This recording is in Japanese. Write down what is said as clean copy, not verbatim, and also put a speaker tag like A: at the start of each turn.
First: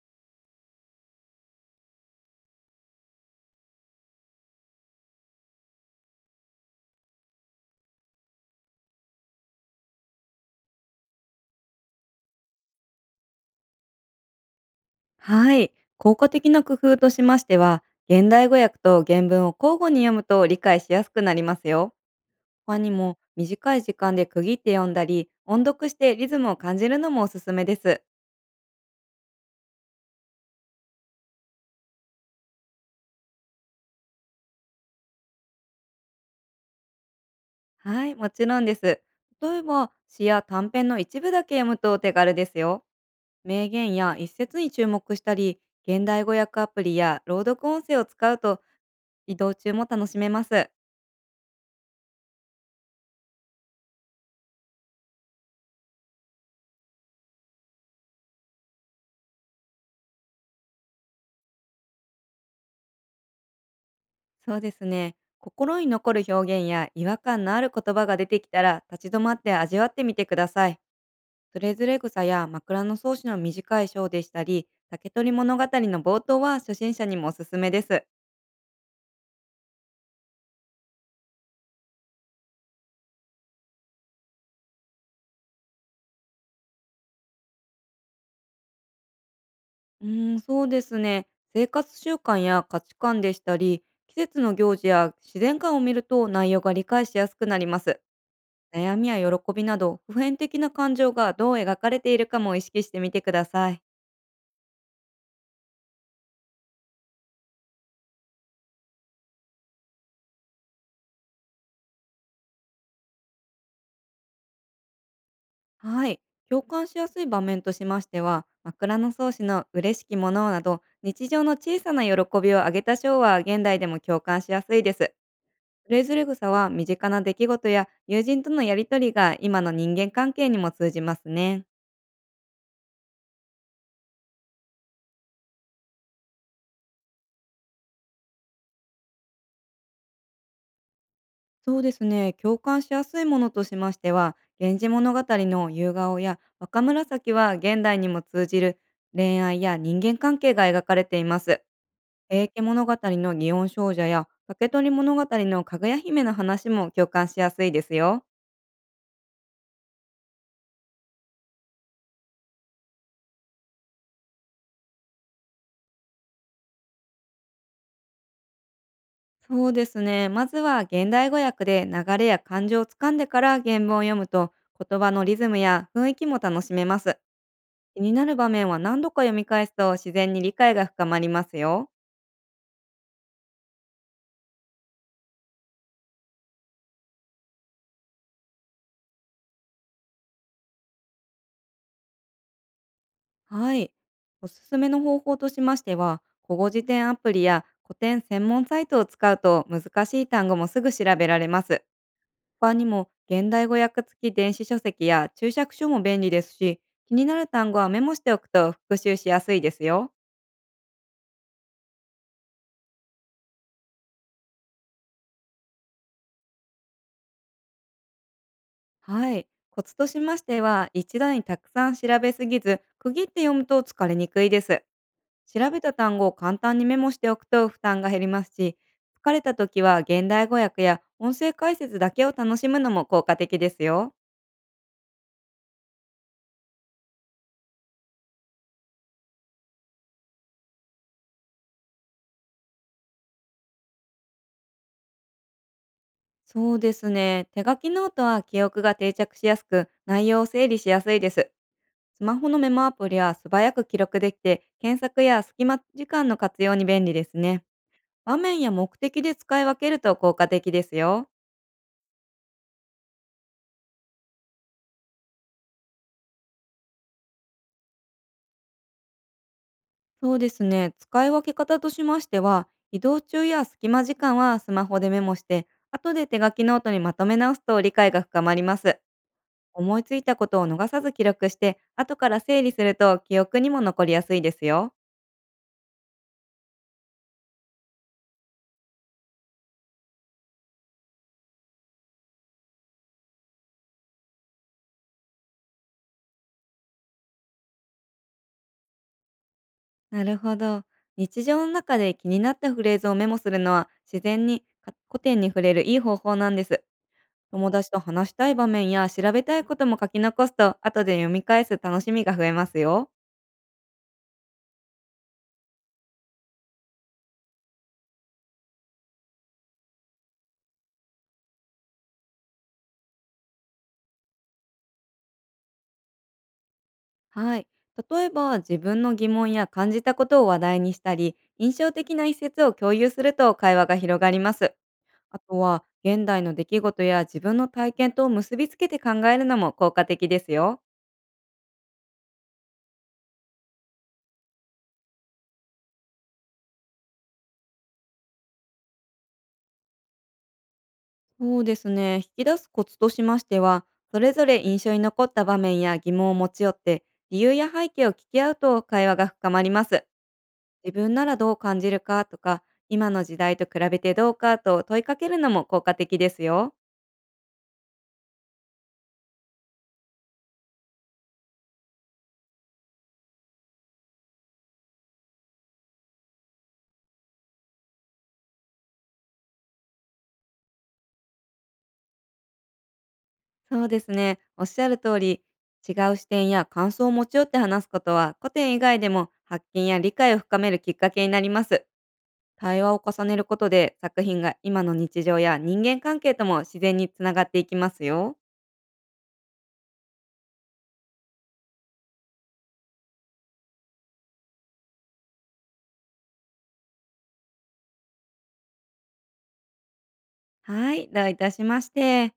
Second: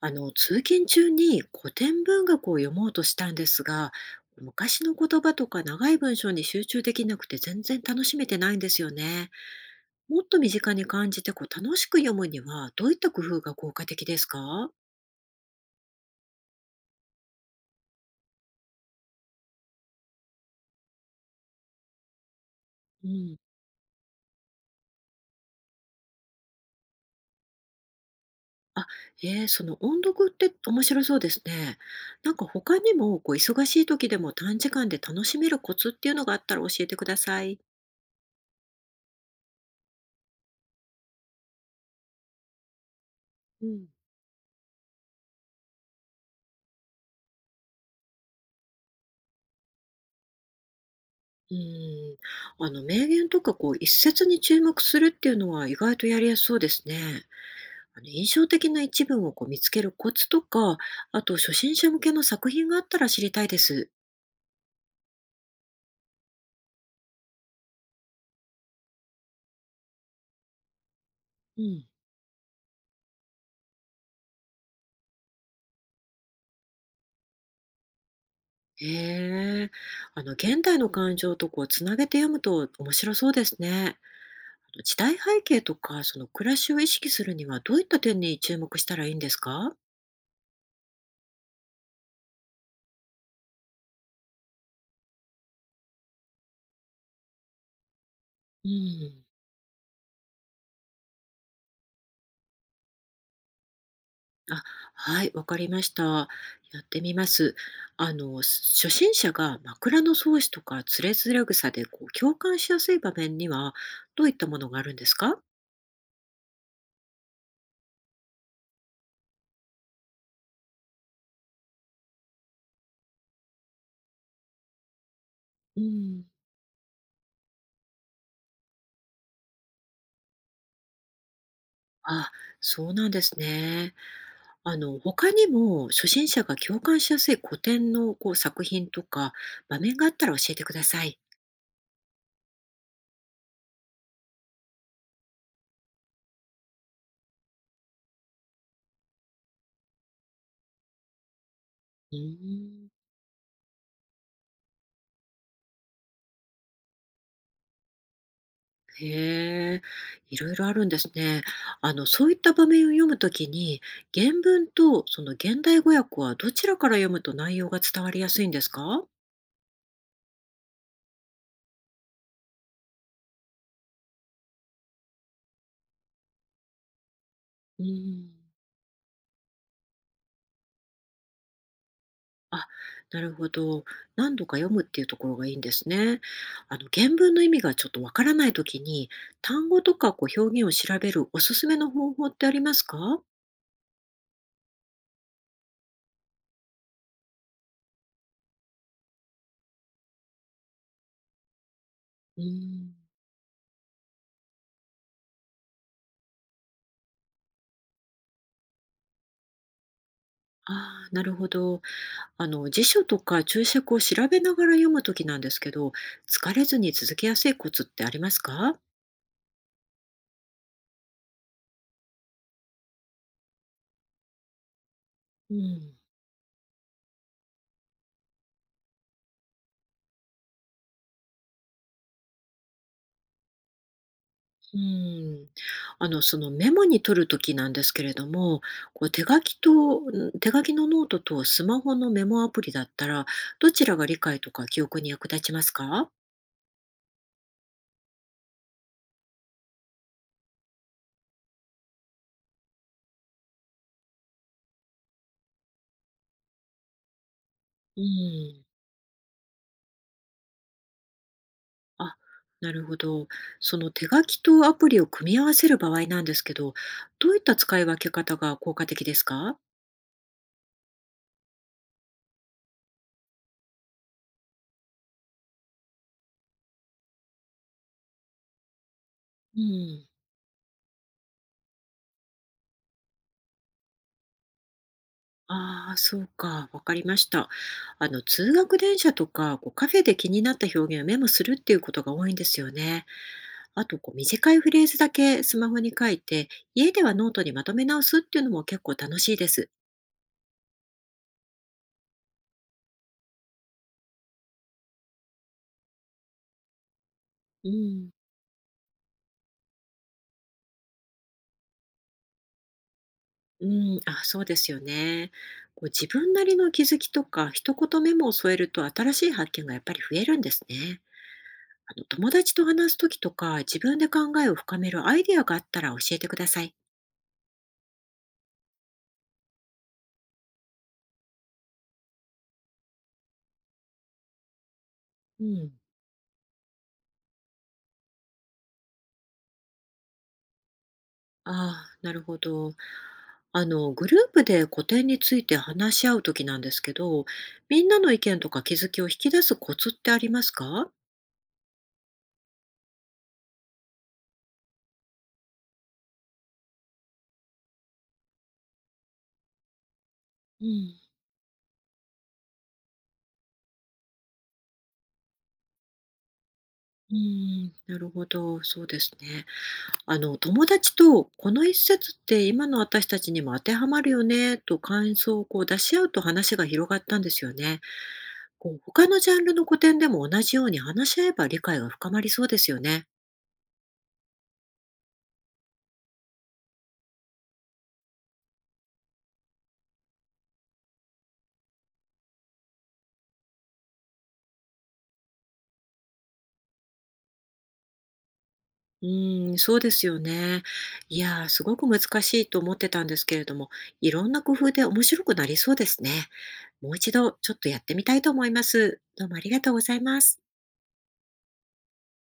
A: 通勤中に古典文学を読もうとしたんですが、昔の言葉とか長い文章に集中できなくて全然楽しめてないんですよね。もっと身近に感じて楽しく読むにはどういった工夫が効果的ですか？
B: はい。効果的な工夫としましては、現代語訳と原文を交互に読むと理解しやすくなりますよ。他に
A: う
B: も、
A: ん。
B: 短い時間で区切って読んだり、音読してリズムを感じるのもおすすめです。
A: あ、その音読って面白そうですね。なんか他にも忙しい時でも短時間で楽しめるコツっていうのがあったら教えてください。
B: はい、もちろんです。例えば、詩や短編の一部だけ読むとお手軽ですよ。
A: う
B: 名
A: ん。
B: 言や一節に注目したり、現代語訳アプリや朗読音声を使うと、移動中も楽しめます。
A: うん、あの名言とか一節に注目するっていうのは意外とやりやすそうですね。あの印象的な一文を見つけるコツとか、あと初心者向けの作品があったら知りたいです。
B: そうですね。心に残る表現や違和感のある言葉が出てきたら、立ち止まって味わってみてください。そ
A: う
B: れ
A: ん、
B: ぞれ草や枕草子の短い章でしたり、竹取物語の冒頭は初心者にもおすすめです。
A: へえ、現代の感情とつなげて読むと面白そうですね。時代背景とかその暮らしを意識するにはどういった点に注目したらいいんですか？
B: そうですね。生活習慣や価値観でしたり、季節の行事や自然観を見ると、内容が理解しやすくなります。
A: う
B: 悩みや
A: ん。
B: 喜びなど、普遍的な感情がどう描かれているかも意識してみてください。
A: あ、はい、わかりました。やってみます。初心者が枕草子とかつれづれ草で共感しやすい場面には、どういったものがあるんですか？
B: はい。共感しやすい場面としましては、枕草子の嬉しきものなど、日常の小さな喜びを挙げた章は、現代でも共感しやすいです。
A: う
B: それぞ
A: ん、
B: れ草は、身近な出来事や友人とのやりとりが今の人間関係にも通じますね。
A: あ、そうなんですね。他にも初心者が共感しやすい古典の作品とか場面があったら教えてください。
B: そうですね。共感しやすいものとしましては、源氏物語の夕顔や若紫は、現代にも通じる恋愛や人間関係が描かれています。
A: う
B: 平家物
A: ん。
B: 語の祇園少女や竹取物語のかぐや姫の話も共感しやすいですよ。
A: へえ、いろいろあるんですね。そういった場面を読むときに、原文とその現代語訳はどちらから読むと内容が伝わりやすいんですか？
B: そうですね。まずは現代語訳で流れや感情をつかんでから原文を読むと、言葉のリズムや雰囲気も楽しめます。
A: う
B: 気にな
A: ん。
B: る場面は何度か読み返すと、自然に理解が深まりますよ。
A: あ、なるほど。何度か読むっていうところがいいんですね。原文の意味がちょっとわからないときに、単語とか表現を調べるおすすめの方法ってありますか？
B: はい。おすすめの方法としましては、古語辞典アプリや古典専門サイトを使うと、難しい単語もすぐ調べられます。
A: う
B: 他に
A: ん。
B: も、現代語訳付き電子書籍や注釈書も便利ですし、気になる単語はメモしておくと復習しやすいですよ。
A: ああ、なるほど。辞書とか注釈を調べながら読むときなんですけど、疲れずに続けやすいコツってありますか？
B: はい。コツとしましては、一度にたくさん調べすぎず、区切って読むと疲れにくいです。
A: う
B: 調べた
A: ん、
B: 単語を簡単にメモしておくと負担が減りますし、疲れた時は現代語訳や音声解説だけを楽しむのも効果的ですよ。
A: うん、そのメモに取るときなんですけれども、手書きのノートとスマホのメモアプリだったら、どちらが理解とか記憶に役立ちますか？
B: そうですね。手書きノートは記憶が定着しやすく、内容を整理しやすいです。スマホのメモアプリは素早く記録できて、検索や隙間時間の活用に便利ですね。
A: う
B: 場面
A: ん、
B: や目的で使い分けると効果的ですよ。
A: あ、なるほど。その手書きとアプリを組み合わせる場合なんですけど、どういった使い分け方が効果的ですか？
B: そうですね。使い分け方としましては、移動中や隙間時間はスマホでメモして、後で手書きノートにまとめ直すと理解が深まります。
A: う
B: 思い
A: ん。
B: ついたことを逃さず記録して、後から整理すると記憶にも残りやすいですよ。
A: ああ、そうか、わかりました。通学電車とか、カフェで気になった表現をメモするっていうことが多いんですよね。あと、短いフレーズだけスマホに書いて、家ではノートにまとめ直すっていうのも結構楽しいです。
B: なるほど。日常の中で気になったフレーズをメモするのは、自然にか古典に触れるいい方法なんです。
A: う
B: 友達と
A: ん。
B: 話したい場面や調べたいことも書き残すと、後で読み返す楽しみが増えますよ。
A: うん、あ、そうですよね。自分なりの気づきとか、一言メモを添えると新しい発見がやっぱり増えるんですね。友達と話すときとか、自分で考えを深めるアイデアがあったら教えてください。
B: はい。例えば、自分の疑問や感じたことを話題にしたり、印象的な一節を共有すると会話が広がります。あ
A: う
B: と
A: ん。
B: は、現代の出来事や自分の体験と結びつけて考えるのも効果的ですよ。
A: ああ、なるほど。グループで古典について話し合うときなんですけど、みんなの意見とか気づきを引き出すコツってありますか？
B: そうですね。引き出すコツとしましては、それぞれ印象に残った場面や疑問を持ち寄って、理由や背景を聞き合うと会話が深まります。
A: う
B: 自
A: ん、
B: 分ならどう感じるかとか、今の時代と比べてどうかと問いかけるのも効果的ですよ。
A: うん、なるほど。そうですね。友達とこの一節って今の私たちにも当てはまるよね、と感想を出し合うと話が広がったんですよね。他のジャンルの古典でも同じように話し合えば理解が深まりそうですよね。
B: そうですね。おっしゃる通り、違う視点や感想を持ち寄って話すことは、古典以外でも発見や理解を深めるきっかけになります。対話を重ねることで、作品が今の日常や人間関係とも自然につながっていきますよ。
A: うーん、そうですよね。いやー、すごく難しいと思ってたんですけれども、いろんな工夫で面白くなりそうですね。もう一度ちょっとやってみたいと思います。どうもありがとうございます。
B: はい、どういたしまして。